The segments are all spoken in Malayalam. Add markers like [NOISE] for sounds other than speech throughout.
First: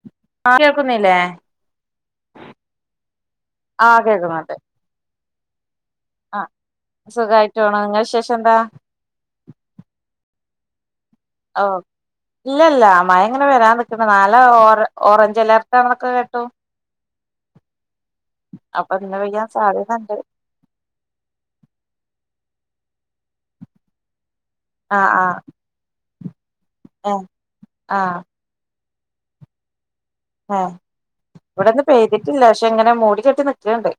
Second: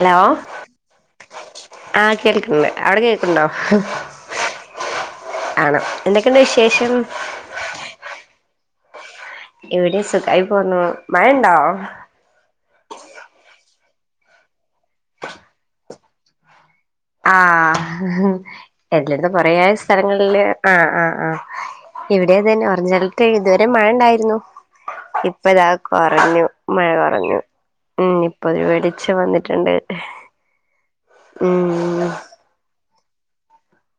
ഹലോ ആഹ് കേൾക്കുന്നില്ലേ ആഹ കേൾക്കണ്ട് അവിടെ കേക്കണ്ടോ ആഹ് ആണ് ആഹ സുഖായിട്ട് ആണോ നിങ്ങൾ വിശേഷം എന്താ ഇവിടിം സുഖായി പോണു മഴ ഇണ്ടോ ഓ ഇല്ലല്ല മഴ ഇങ്ങനെ വരാൻ നിക്കുന്ന നാളെ ഓ ഓറഞ്ച് അലേർട്ട് ആണ് ന്നൊക്കെ കേട്ടു ആ അപ്പൊ ഇന്ന് എല്ലത്ത പെയ്യാൻ കൊറേ സാധ്യതണ്ട് സ്ഥലങ്ങളില് ആഹ് ആ ആഹ് ഇവിടെതന്നെ ഓറഞ്ച് അലർട്ട് ഇതുവരെ മഴ ഉണ്ടായിരുന്നു ആഹ് ആഹ് ഇപ്പ ഇതാ കുറഞ്ഞു മഴ ഏഹ് കുറഞ്ഞു ഉ ആഹ് [UNINTELLIGIBLE] വന്നിട്ടുണ്ട്. ആ ഇവിടെന്ന് ഉം പെയ്തിട്ടില്ല പക്ഷെ ഇങ്ങനെ മൂടി കെട്ടി നിക്ക്ണ്ട്.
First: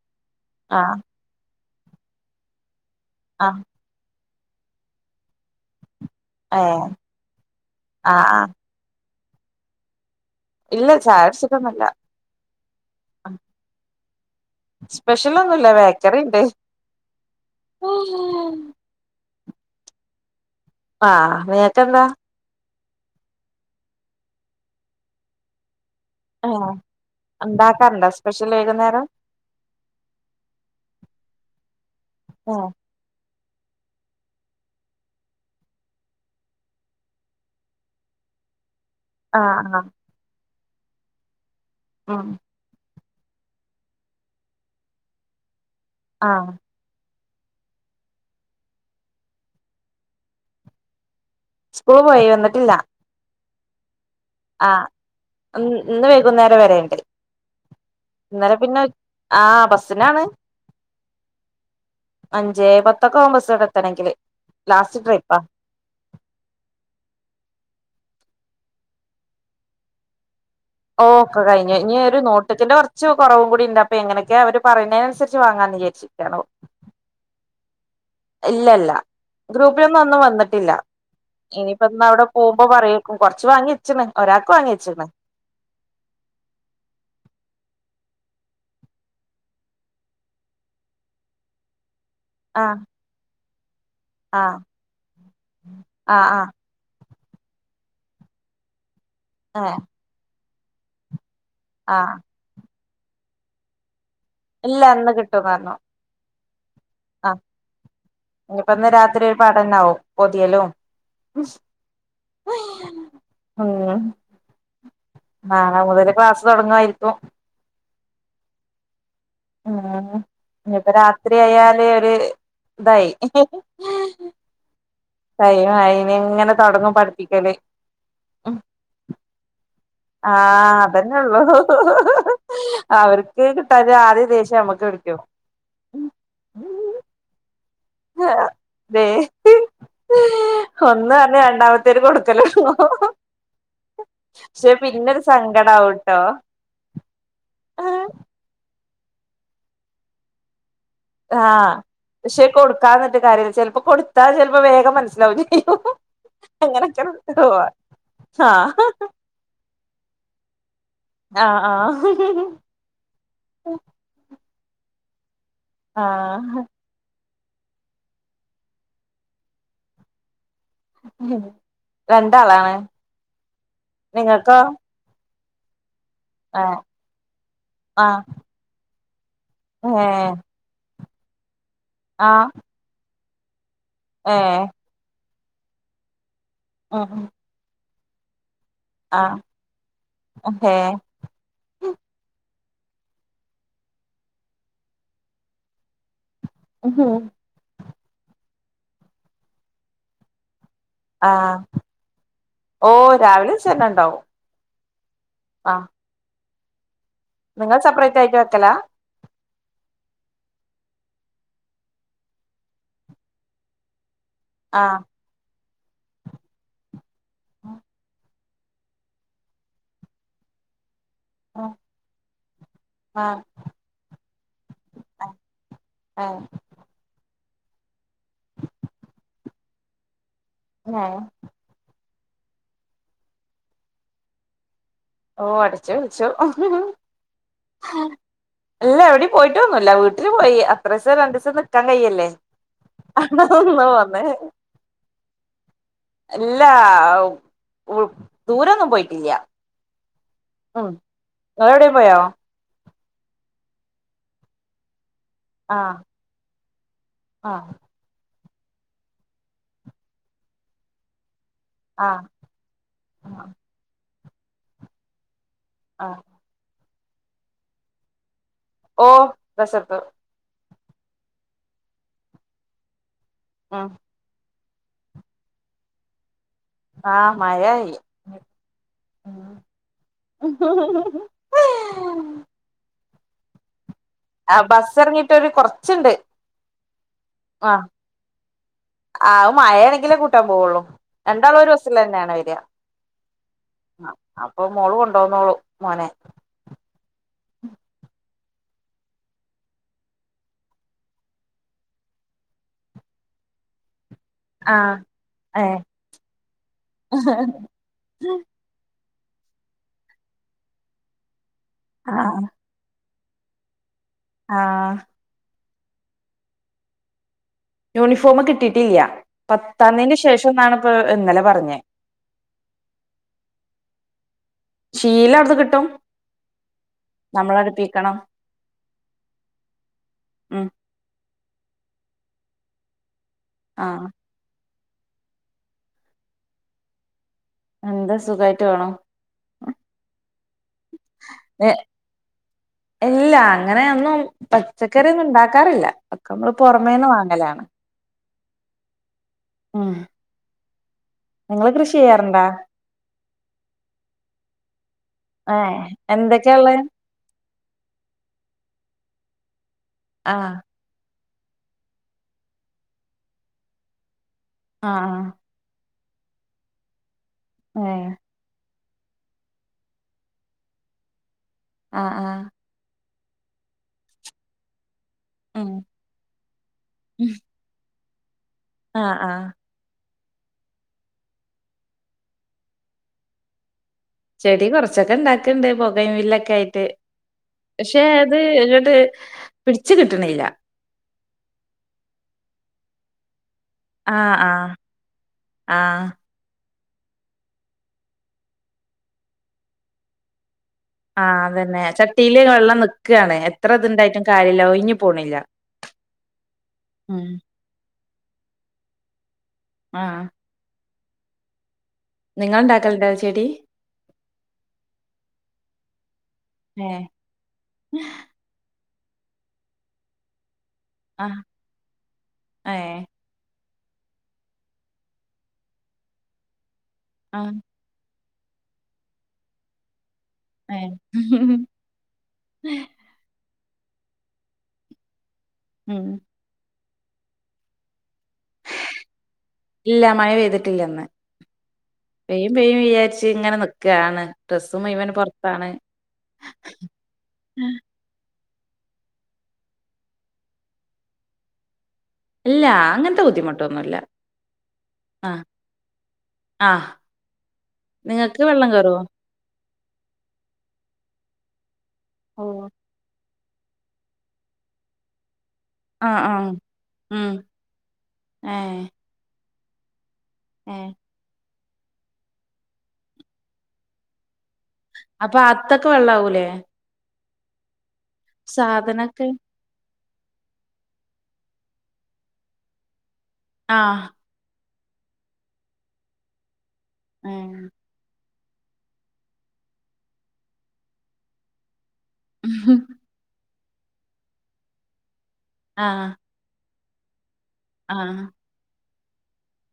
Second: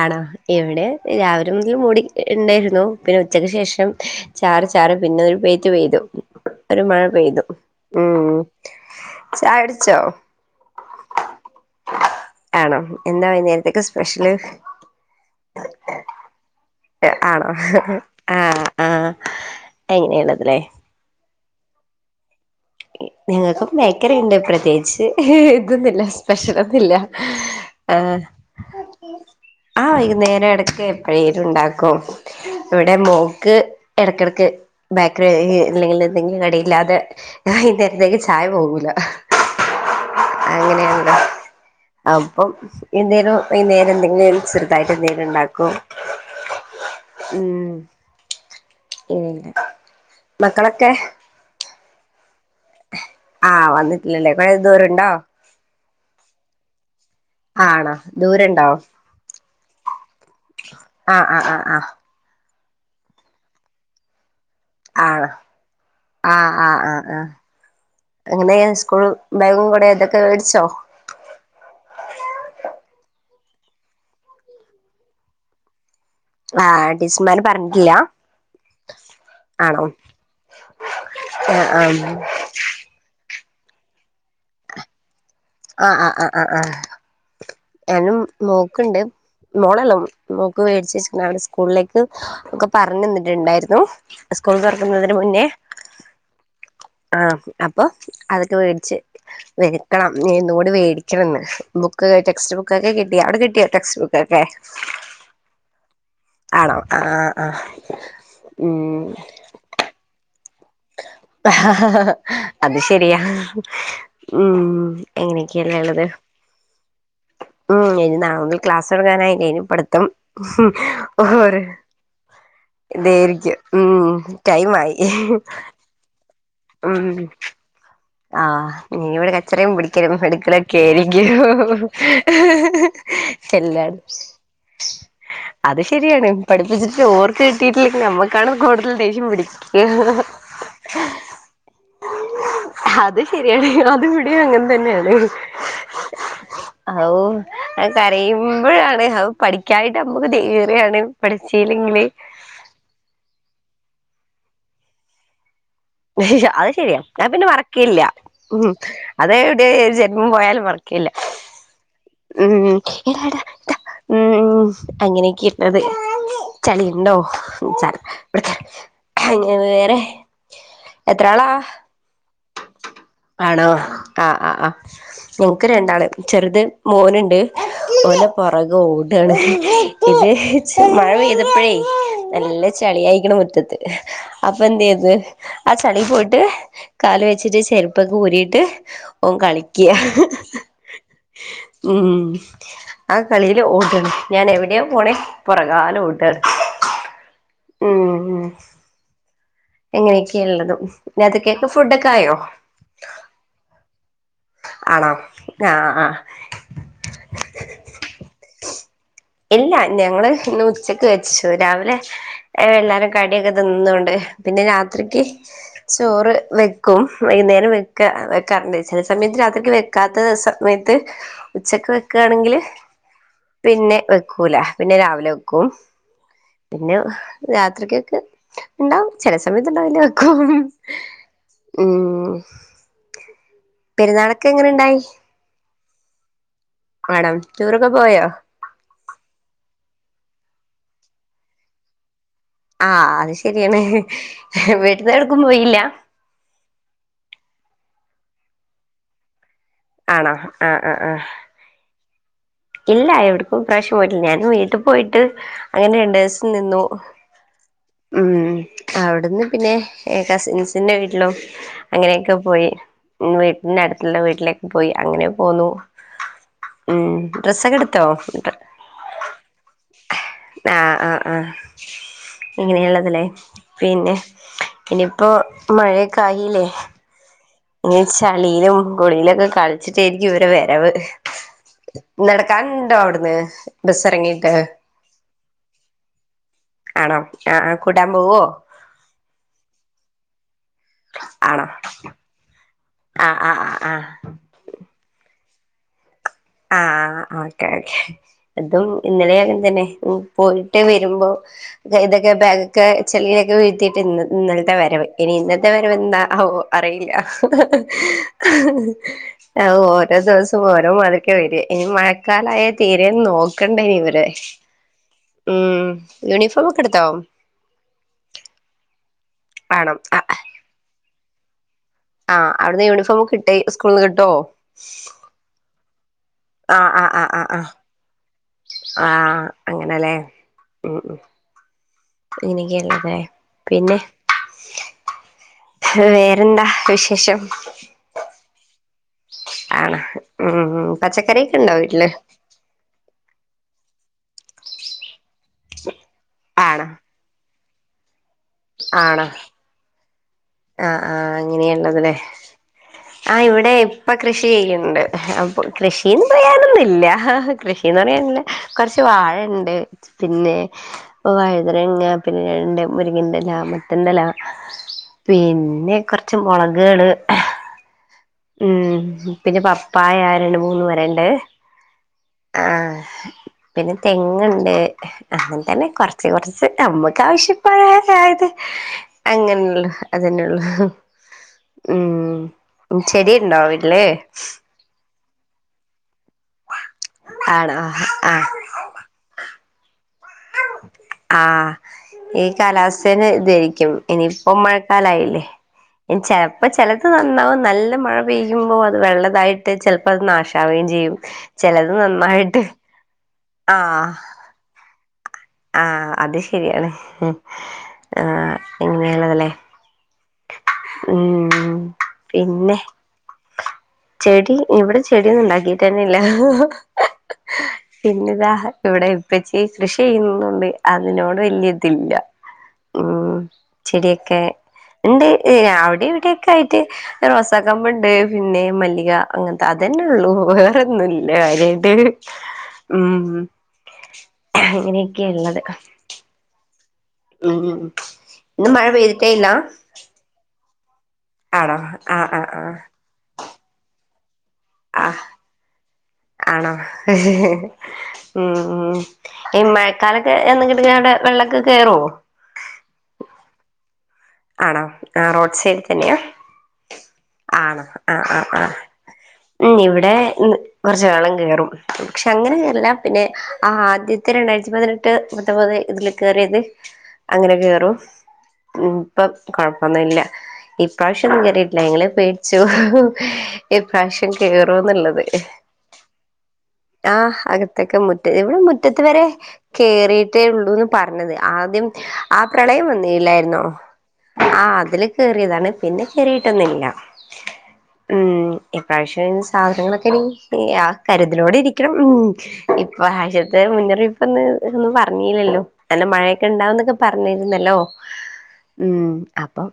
ആണോ ഇവിടെ ആഹ് രാവിലെ മുതൽ മൂടി ഇണ്ടായിരുന്നു പിന്നെ ഉച്ചക്ക് ആഹ് ശേഷം. ചാറി ചാറി പിന്നെ ഒരു പെയ്ത്ത് പെയ്തു ഒരു ഏഹ് മഴ പെയ്തു ഉ ആഹ് ആഹ് ചായുടിച്ചോ? ഇല്ല ചായ ടിച്ചിട്ടൊന്നുല്ല. ആണോ എന്താ വൈുന്നേരത്ത്ക്ക് സ്പെഷ്യല്? സ്പെഷ്യലൊന്നുല്ല ബേക്കറി ഉണ്ട്. ആണോ ആ ആ അങ്ങനെണത് ലേ ആഹ് നിങ്ങക്ക് എന്താ? ഞങ്ങക്കും ബേക്കറി ഉണ്ട് പ്രത്യേകിച്ച് ഹി ഇതൊന്നുമില്ല. ഏഹ് സ്പെഷ്യലൊന്നില്ല ഇണ്ടാക്കാറുണ്ടോ ആഹ സ്പെഷ്യൽ വൈകുന്നേരം ആഹ വൈകുന്നേരം ഇടക്ക് എപ്പോഴേലും ഉണ്ടാക്കും. ഏഹ് ഇടെ മോക്ക് ഇടക്കിടക്ക് ബാക്കറി അല്ലെങ്കിൽ എന്തെങ്കിലും കടിയില്ലാതെ. ഞാൻ ഈന്നേരത്തേക്ക് ചായ പോകൂല? ആ ആഹ് അങ്ങനെയാണ് ഉം അപ്പം. എന്തേലും വൈന്നേരം എന്തെങ്കിലും ചെറുതായിട്ട് എന്തേങ്കിലും ഉണ്ടാക്കും. ആഹ് ഉം ഉം മക്കളൊക്കെ? സ്കൂൾ പോയി വന്നിട്ടില്ല. ആഹ് വന്നിട്ടില്ലല്ലേ കുറെേ ദൂരം ഉണ്ടോ? അ ഇന്ന് വൈകുന്നേരം വരേണ്ട്. ആണോ ഇന്നലെ ദൂരണ്ടോ പിന്നെ ആഹ്‌ ബസിനാണ്. ആഹ് ആഹ് ആഹ് ആഹ് അഞ്ചേപത്തൊക്കെ ആകും ബസ് ഇവിടെ എത്തണെങ്കില്. ലാസ്റ്റ് ആഹ്‌ ട്രിപ്പാ ആഹ്‌ ആഹ് ആഹ്‌ ആഹ്‌ അങ്ങനെ സ്കൂൾ ബാഗും കൊടെ ഇതൊക്കെ വേടിച്ചോ? ഓ ക്കെ കഴിഞ് ഇനി ഒരു നോട്ടിന്റെ കുറച്ച് കുറവും കൂടി ഉണ്ട് അപ്പൊ എങ്ങനൊക്ക അവര് പറയുന്നതിനനുസരി ച്ച് വാങ്ങാന്നെ ചു. [UNINTELLIGIBLE] ആഹ്‌ ടിച്ചർമാര് പറഞ്ഞിട്ടില്ല. ഇല്ല ഇല്ല ആണോ ഗ്രൂപ്പിലൊന്നും ഒന്നും വന്നിട്ടില്ല ആഹ് ആഹ് ഇനിയിപ്പന്ന് അവിടെ പോകുമ്പോ പറയും. കുറച്ച് വാങ്ങി വച്ചിക്ക്ണ് ഒരാൾക്ക് വാങ്ങി വച്ചിണ്. ആഹ്‌ ആഹ്‌ ആഹ്‌ ആഹ്‌ ആഹ്‌ ഞാനും മോക്ക്ണ്ട് മോളല്ലോ നോക്ക് മേടിച്ച വച്ചടെ സ്കൂളിലേക്ക്. ആ ഒക്കെ പറഞ്ഞു തന്നിട്ടുണ്ടായിരുന്നു സ്കൂൾ തുറക്കുന്നതിന് മുന്നേ. ആഹ്‌ ആഹ്‌ ആഹ്‌ അപ്പൊ അതൊക്കെ മേടിച്ച് ഏ വക്കണം ഇന്നുകൂടി മേടിക്കണന്ന്. ആ ബുക്ക് ടെക്സ്റ്റ് ബുകൊ കെ കിട്ടി അവിടെ കിട്ടിയോ ടെക്സ് ബുക്ക്? ഇല്ല ഇന്ന് കിട്ടും പറഞ്ഞു. ആണോ ആഹ്‌ ആ ആഹ്‌ ആഹ്‌ ഉ പാടന്നാവും പൊതിയലു. അത് ശരിയാ. ഉം ഉം എങ്ങനെയൊക്കെല്ലേ ഉള്ളത്. തുടങ്ങായിരിക്കും. ഉം ഇനി നാളമുതൽ ക്ലാസ് തൊടങ്ങാനായി. ഉ ഇഞ്ഞിപ്പ രാത്രി ഓര് ആയാല് ഒരു ഇതായി. ഇതായിരിക്കും ഉം ടൈം ആയി. ടൈം ആയിയിനി ഇങ്ങനെ തുടങ്ങും പഠിപ്പിക്കല്. ആഹ്‌ ഇനീ ഇവിടെ കച്ചറയും പിടിക്കലും എടുക്കലൊക്കെ ആഹ് അതന്നെ ആയിരിക്കും ഉള്ളൂ അവർക്ക് കിട്ടാഞ്ഞാൽ എല്ലാടും ആദ്യം ദേഷ്യംനമുക്ക് പിടിക്കും. അത് ശരിയാണ് പഠിപ്പിച്ചിട്ട് ഓർക്ക് കിട്ടിട്ടില്ലെങ്കിൽ നമ്മക്കാണ് കൂടുതൽ ദേ ദേഷ്യം പിടിക്ക രണ്ടാമത്തേര് കൊടുക്കലോല്ലു അത് ശെരിയാണ് അത് ഇവിടെ അങ്ങനെ തന്നെണ്. പിന്നൊരു സങ്കടാവുട്ടോ ആവൂ അഹ്‌ കരയുമ്പോഴാണ് അവ് പഠിക്കായിട്ട് മ്മക്ക് ദേ ഇറെയാണ്. ആഹ്‌ പക്ഷെ കൊടുക്കാത്തിരിന്നിട്ട് കാര്യല്ല്യ ചിലപ്പോ കൊടുത്താ ചിലപ്പോ വേഗം മനസ്സിലാവും ചെയ്യും ഉം അത് ശെരിയാ ഞാൻ പിന്നെ മറക്കെല്യ ഉമ്മ് ആഹ് അത് ഇവിടെ ജന്മം പോയാലും മറക്ക ഇല്ല ആഹ് ഉം എടാ എടാ ടാ ഉം അങ്ങനെയൊക്കെ ഇള്ളത്. ആഹ് ചളിയുണ്ടോ ഉം ചളി ഇവിടെ അങ്ങനെ വേറെ എത്ര ആളാ രണ്ടാളാണ് ആണോ ആഹ് നിങ്ങൾക്കോ ആഹ്‌ ആഹ്‌. ഓക്ക് രണ്ടാള് ചെറുത് ആഹ് മോനുണ്ട് ആഹ് ഓന് പുറകേ ഓടാണ്. ഇത് ഏഹ് ഹേ മഴ പെയ്തപ്പോഴേ ആഹ് നല്ല ചളി ആയിരിക്കണ മുറ്റത്ത്. അപ്പൊ ഏഹ് എന്ത് ചെയ്ത് ആ ചളി പോയിട്ട് ഉം കാല് വെച്ചിട്ട് ചേരു പ്പൊക്കെ ഊരിയിട്ട് ഓൻ ആഹ് കളിക്ക ഏഹ് ഉം ആ കളിയില് ഓടാണ് ഞാൻ എവിടെയാ പോണേ പുറകാലെ ഓടാണ്. ഉം ഉം ഇങ്ങനെയൊക്കെയ ഉള്ളത് ഹും രാത്രിത്തേക്കേക്ക് ഫുഡൊക്കെ ആയോ? ഓഹ്‌ രാവിലെ വെച്ചെന്നെ ഉണ്ടാവും. ആണോ ആഹ് ആഹ്‌ ആഹ്‌ നിങ്ങള് സപറേറ്ററയിറ്റ് വെക്കലാ എല്ല ഞങ്ങള് ഇന്ന് ഉച്ചക്ക് വെച്ചു രാവ് ലെ എല്ലാരും കടിയൊക്കെ തിന്നോണ്ട് പിന്നെ ആഹ് രാത്രിക്ക് ചോറ് വെക്കും വൈകുന്നേരം വെക്ക വെക്കാറുണ്ട് ചെല സമയത്ത് രാത്രിക്ക് വെക്കാത്ത സമയത്ത് ഉച്ചക്ക് വെക്കാണങ്കില് ആഹ് പിന്നെ വെക്കൂല പിന്നെ രാവിലെ വെക്കും ആഹ് പിന്നെ രാത്രിക്യൊക്കെ ണ്ടാവും ചെല സമയത്ത്ണ്ടാവില്ല വെക്കും ലേ ഉം പെര്ന്നാളെക്കെ എങ്ങനെണ്ടായി ഓ അടച്ച് പെൽച്ചു മാഡം റ്റൂറൊക്കെ പോയോ ഇല്ല എവിടിം പോയിട്ടൊന്നുല്ല വീട്ടില് പോയി അത്രേസം രണ്ടിസം നിക്കാൻ കയ്യെല്ലെ ആഹ് അത് ശരിയാണ് ഹ് ഹ് വീട്ടിന്ന് എവ്ട്ക്കും പോയില്ലാ ഇല്ല കുൾ ദൂരൊന്നും പോയിട്ടില്യ ആണോ ആഹ് ആഹ് ആഹ് വേറെ എവിടേം പോയോ ഇല്ല എവിട്ക്കും ഇപ്രാശ്യം പോയിട്ടി ഞാനും വീട്ടും പോയിട്ട് അങ്ങനെ ആഹ് രണ്ടേസം നിന്നു ആഹ് ഉം അവ്ട്ന്ന് പിന്നെ എ കസിൻസിന്റെ വീട്ട്ലും ആഹ് അങ്ങനെയൊക്കെ പോയി ഉം ആഹ് വീട്ട്ന്റെ അട്ത്ത്ള്ള വീട്ടിലേക്ക് പോയി അങ്ങനെ പോന്നു ആഹ് ഉം ഡ്രസ്സക്കെട്ത്തോ ഓ ഡ്രസ്സട്ത്തു ആഹ് ആഹ് ആഹ് ഇങ്ങനെയ്ള്ളത് ലേ ഉം പിന്നെ ഇനിപ്പോ മഴെക്കായീലേ ആഹ് മഴയായി ഞ് ചളീലും കുളീലൊക്കെ കൾച്ചിട്ടേ ര്ക്കും ഇവരെ വിരവ് നടക്കാൺണ്ടോ അവ്ട്ന്ന് ബസ്സറങ്ങി ആഹ് ബസ്സർങ്ങീട്ടൊര് കൊർച്ച്ണ്ട് ആണോ ആഹ് ആഹ് കൂട്ടാൻ പോവ്വോ ആവ് മഴേണങ്കിലും കൂട്ടാപോവൊള്ളൂ ആണോ രണ്ടാളൊര് വസ്സിലന്നെണ് വര്യാ ആഹ് ആഹ് ആഹ് ആഹ് അപ്പൊ മോള് കൊണ്ടോന്നോളും മോനെ ആഹ് ആഹ് ആഹ് ആഹ് ഓക്കെ ഓക്കെ തും ഇന്നലെ അങ്ങൻതന്നെ ഉം പോയിറ്റ് വരുമ്പോ ദെ ഇതക്കെ ബാഗക്കെ ചെള്ളിയക്കെ വീഴ്ത്തിട്ടിന്നത് ഇന്നൽത്തെ ആഹ് വരവ് ഇനി ഏ ഇന്നത്തെ വരവ് എന്താ ആവോ അറെയില്ലാ ആഹ് ഓരോ ദവസും ഓരോ മാതൃരിക്കാ വര്യ ഇനി ആഹ് മഴക്കാലായ തീരെന്ന് നോക്കണ്ടേനി ഇവരെ ആഹ് ഉം യൂണിഫോമൊക്കെട്ത്തോ യൂണിഫോമ് കിട്ടീട്ടില്യ ആണോ പത്താന്തിൻ്റെ ആഹ് ശേഷംന്നാണ് പ്പ ഇന്നലെ പറഞ്ഞേ ആഹ് അവ്ട്ന്ന് യൂണിഫോം കിട്ടെയ് സ്കൂൾന്ന് ഗ്ട്ടോ ഈലക്കാ ക്ക്ട്ടും ആഹ് ആഹ് ആഹ് നമ്മളട്പ്പിക്കണം ആഹ് അങ്ങനെലേ ഉം ഉം ഇനിക്കെല്ലലേ പിന്നെ ആഹ് വേറെന്താ വിശേഷം എന്താ സുഖായിറ്റ് വോണു ആണ ഉം പച്ചക്കറിക്കെണ്ടോ വീട്ടില് എല്ല അങ്ങനെ ഒന്നും പച്ചക്കറിന്നു ണ്ടാക്കാറില്ല ഒക്കെ മ്മള് ആണോ പൊറമേന്ന് വാങ്ങലാ ആണോ ഉം ആഹ് ആഹ് നിങ്ങള് അങ്ങനെയാണ് കൃഷി അത് ലെ ചെയ്യാറുണ്ടാ ആഹ് ഇവിടെ ഇപ്പ കൃഷി ചെയ്യ്ൺ ഇണ്ട് അപ്പൊ ഏഹ് കൃഷിന്ന് എന്തൊക്കെയാ ഉള്ളെ പറയാനൊന്നും ഇല്ലാ ഷിന്ന് പറിയാൻ ഇല്ലാ. കൊർച്ച് വാഴ ഇണ്ട് ആഹ് പിന്നെ ഓഹ് വഴ്തെനങ്ങ പിന്നെ രണ്ട് മുരുങ്ങെൻ്റെ എലാ മത്തെന്റെ എലാ ആഹ് പിന്നെ കൊർച്ച് മൊളക് കൾ ഏഹ് ഉം പിന്നെ പപ്പായ രണ്ട് മൂന്ന് മരം ഇണ്ട്. ആഹ് ആഹ് ആഹ് പിന്നെ തെങ്ങ് ഇണ്ട്. അങ്ങെൻ ഉം തെന്നെ കൊർച്ച് കൊർച്ച് ഞമ്മെക്ക് ആവശ്യപ്പെയാ അയെത് ആഹ് ആഹ് അങ്ങനെ ഒള്ളു അതെന്നെ ഒള്ളു ഉം ചെടി ഇണ്ടോ വീട്ട്ൽ ചെടി കൊർച്ചൊക്കെ ഇണ്ടാക്ക്ണ്ട് ബൊഗെൻ വില്ലൊക്കെ ആയിട്ട് ആണോ പക്ഷെ അത് ആഹ് ഇങ്ങെട്ട് പിട്ച്ച് കിട്ട്ണ് ഇല്ലാ ആഹ് ഈ കാലാവസ്ഥെന് ഇതെയ് ക്കും ആഹ് ഇനിയിപ്പം ആഹ് മഴക്കാലം ആയില്ലെ ആഹ് ഇനി ചെ അപ്പം ചെലെത് നന്നാവും നല്ല മഴ പെയ്യുമ്പോ അത് വെള്ളതായിട്ട് ചെൽപ്പം അത് നാശവെം ചെ ആഹ് അതെന്നെ ചട്ടിൽ വെള്ളം നിക്കാണ് എത്ര ഇത് ആഹ് ഇണ്ടായിട്ടും കാര്യ ഇല്ല ഒഴിഞ്ഞ് പോണ് ഇല്ലാ ആഹ് അത് ശരിയാണ് ആഹ് ഇങ്ങനെ ലെ ആഹ് ഉം നിങ്ങെൾ പിന്നെ ഇണ്ടാക്കെൽ ഇണ്ടോ ചെടി ചെടി ഇവെടെ ചെടിയൊന്നും ഇണ്ടാക്കിട്ടെന്നെ ഇല്ലാ ഏഹ് പിന്നെ ഇതാ ഇവ്ടെ ഉപ്പെച്ചി കൃഷി ചെയ്യുന്നുണ്ട് അതിനോട് ആഹ് വെല്ല്യ ഇത് ഇല്ലാ ഏഹ് ചെടി ഒക്കെ ഇണ്ട് അവ്ടിം ഇവെടിം ഒക്കെ ആയിട്ട് ആഹ് റോസാ കൊമ്പ് ഇണ്ട് പിന്നെ മല്ലികാ അങ്ങെൻത്തെ അതെന്നെ ഒള്ളു വെറെ ഏഹ് ഒന്നും ഇല്ലാ കാര്യായിട്ട് ഉം അങ്ങനെയെക്കെ ഇള്ളെത്. ഉം ഉം ഇന്ന് മഴ പെയ്തിട്ടെ ഇല്ലാ ഇല്ല മഴ പെയ്തിട്ട് ഇല്ല ഇന്ന് ആഹ് ആഹ് പെയ്യും പെയ്യും ആഹ് വിചാരിച്ച് ഇങ്ങനെ നിക്ക് ക്കാണ് ഡ്രസ്സും മുഴ്‌വെനും ആഹ് പൊർത്താണ് ആണോ? ഉം ഉം ഈ മഴക്കാലൊക്കെ എന്ന് ഇങ്ങെട്ട് കാണ്ട് വെള്ളൊക്കെ കേറോ? ഇല്ലാ അങ്ങെൻത്തെ ബുദ്ധിമുട്ട് ഒന്നും ഇല്ലാ. ആണോ? ആഹ് റോഡ് സൈഡി തെന്നെയാ ആഹ് ആണോ ആഹ് നിങ്ങക്ക് ആഹ് വെള്ളം ആഹ് കേറോ ഉം ഇവിടെ ഇന്ന് കൊർച്ച് വെള്ളം കേറും പക്ഷെ അങ്ങനെ ഓഹ് കേർല്ലാ പിന്നെ ആഹ് ആദ്യത്തെ രണ്ടായിരെത്തി പതിനെട്ട് പത്തൊമ്പെത് ഇതിൽ ആഹ് ആഹ് കേറിയെത് ഉം അങ്ങനെ കേറും ഏഹ് ഉം ഇപ്പം കൊഴപ്പൊന്നും ഇല്ലാ ഏഹ് ഇപ്രാവ്ശ്യം ഒന്നും കേറിട്ട് ഇല്ലാ ഞങ്ങെൾ പേട്ച്ചു ഇപ്രാവ്ശ്യം കേറോന്ന് ഇള്ളെത് ത്തൊക്കെ വെള്ളം ആവൂലെ ആഹ് അകത്തൊക്കെ മുറ്റം ഇവെടെ മുറ്റെത്ത് വെരെ സാധനൊക്കെ കേറിയിട്ടെ ഒള്ളുന്ന് പർണെത് ആദ്യം ആ പ്രളയം വന്നില്ലായിര്ന്നോ ആഹ് ആഹ് അതിൽ കേറിതാണ് പിന്നെ കേറീട്ട് ഒന്നും ഇല്ലാ ഏഹ് ഉം ഇപ്രാവശ്യം സാധനങ്ങളൊക്കെ ആ കരുതലോടെ ഇരിക്കണം ഉ ഇപ്രാവശ്യത്തെ മുന്നറിയിപ്പ് ഒന്ന് ഒന്നും പറഞ്ഞില്ലല്ലോ നല്ല ആഹ് മഴയൊക്കെ ഇണ്ടാവുന്നൊക്കെ പറഞ്ഞിരുന്നല്ലോ ആഹ് ഉ അപ്പം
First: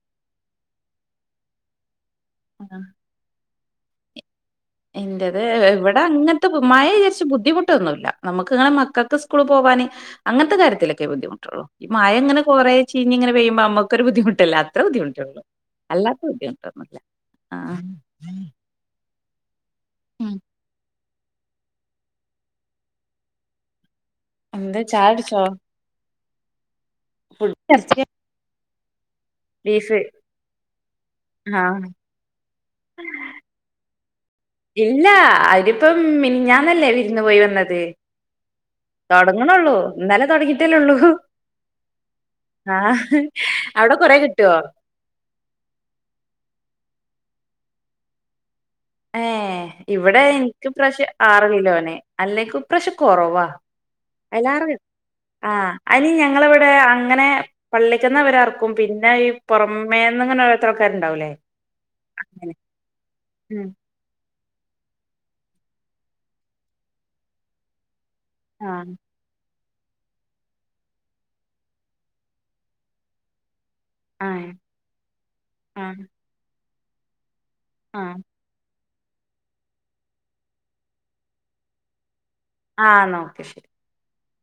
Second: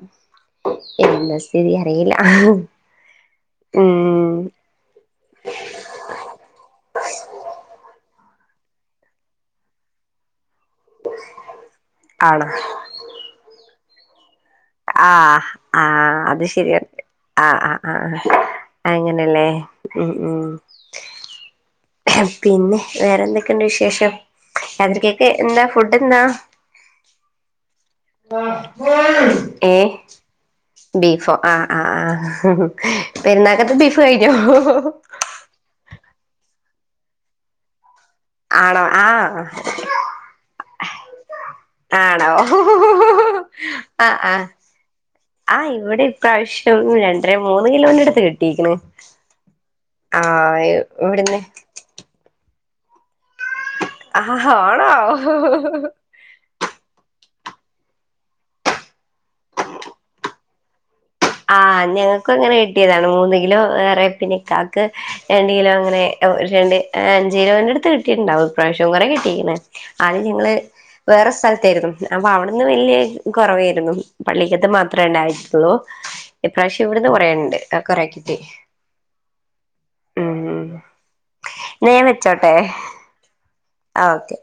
എന്താ സ്ഥിതി അറിയില്ല ആ ആഹ് ഉം എന്റത് ഇവിടെ അങ്ങനത്തെ മഴ വിചാരിച്ച് ബുദ്ധിമുട്ടൊന്നുല്ല നമുക്ക് ഇങ്ങനെ മക്കൾക്ക് സ്കൂള് പോവാന് അങ്ങനത്തെ കാര്യത്തിലൊക്കെ ബുദ്ധിമുട്ടുള്ളൂ ഈ മഴ ഇങ്ങനെ ആണോ കുറേ ചീഞ്ഞങ്ങെനെപെയ്യുമ്പോമ്മക്കൊരു ബുദ്ധിമുട്ടല്ലെ ആ ആ അത് ശരിയ ആഹ്‌ ആ് ആഹ് ആ് അങ്ങനെയല്ലേ പിന്നെ വേറെന്തൊക്കെയുണ്ട് വിശേഷം എന്താ ചായ രാവിലെകെക് എന്താ ഫുഡ് എന്താ കുടിച്ചോ ഏ ബീഫ് ബീഫോ ആഹ ആഹ് ആ പെരുന്നാകത്തേ ബീഫ് കഴിഞ്ഞോ ഇല്ലാ അയിനിപ്പം മിഞ്ഞാന്നല്ലേ വിരുന്ന് പോയി വന്നത് ആണോ ആ തുടങ്ങണള്ളൂ ഇന്നലെ തുടങ്ങിട്ടല്ലേ ഉള്ളൂ ആണോ ഹു.. ഹു.. അവിടെ കൊറേ ആ കിട്ടുവോ ആഹ്‌ ഇവിടെ ഇപ്രാവശ്യം രണ്ടര മൂന്ന് കിലോന്റെ അടുത്ത് കിട്ടീക്കണ് ഏ ഇവിടെ എനിക്ക് പ്രാവിശം ഇവിടുന്ന് ആറ് കിലോനെ അല്ലേലും ഇപ്രാശം കൊറവാ ആഹ് അയില്ലാറെ ആ ആണോ അയ്നി ഞങ്ങളെ ഇവിടെ അങ്ങനെ പള്ളിക്കന്ന അവരർക്കും പിന്നെ ഈ പുറമേന്ന ഇങ്ങനെ ഓരോരുത്തർ ആക്കാരുണ്ടാവൂലേ ആഹ് ഞങ്ങൾക്ക് അങ്ങനെ കിട്ടിയതാണ് മൂന്ന് കിലോ ഉം വേറെപ്പിനക്കാക് രണ്ട് കിലോ അങ്ങനെ ഒരു രണ്ട് അഞ്ച് കിലോന്റെ അടുത്ത് കിട്ടിട്ടണ്ടാവും ഇ പ്രാവശ്യം ആഹ് കുറ കിട്ടി അദിയം ഞങ്ങള് വേറെ സ്ഥലത്തായിരുന്നു അപ്പൊ അവിടുന്ന് വലിയ കുറവെയിന്നു ആഹ് പള്ളിക്കത്ത് മാത്രമേ ഉണ്ടായിള്ളൂ ഇപ്രാവശ്യം ഇവിടുന്ന് കുറേണ്ട് ആഹ് കൊറക്കിട്ടി ന്നാ ഞാൻ വെച്ചോട്ടെ ആഹ് ന്നോക്കെ ശരി ആഹ് ഓക്കെ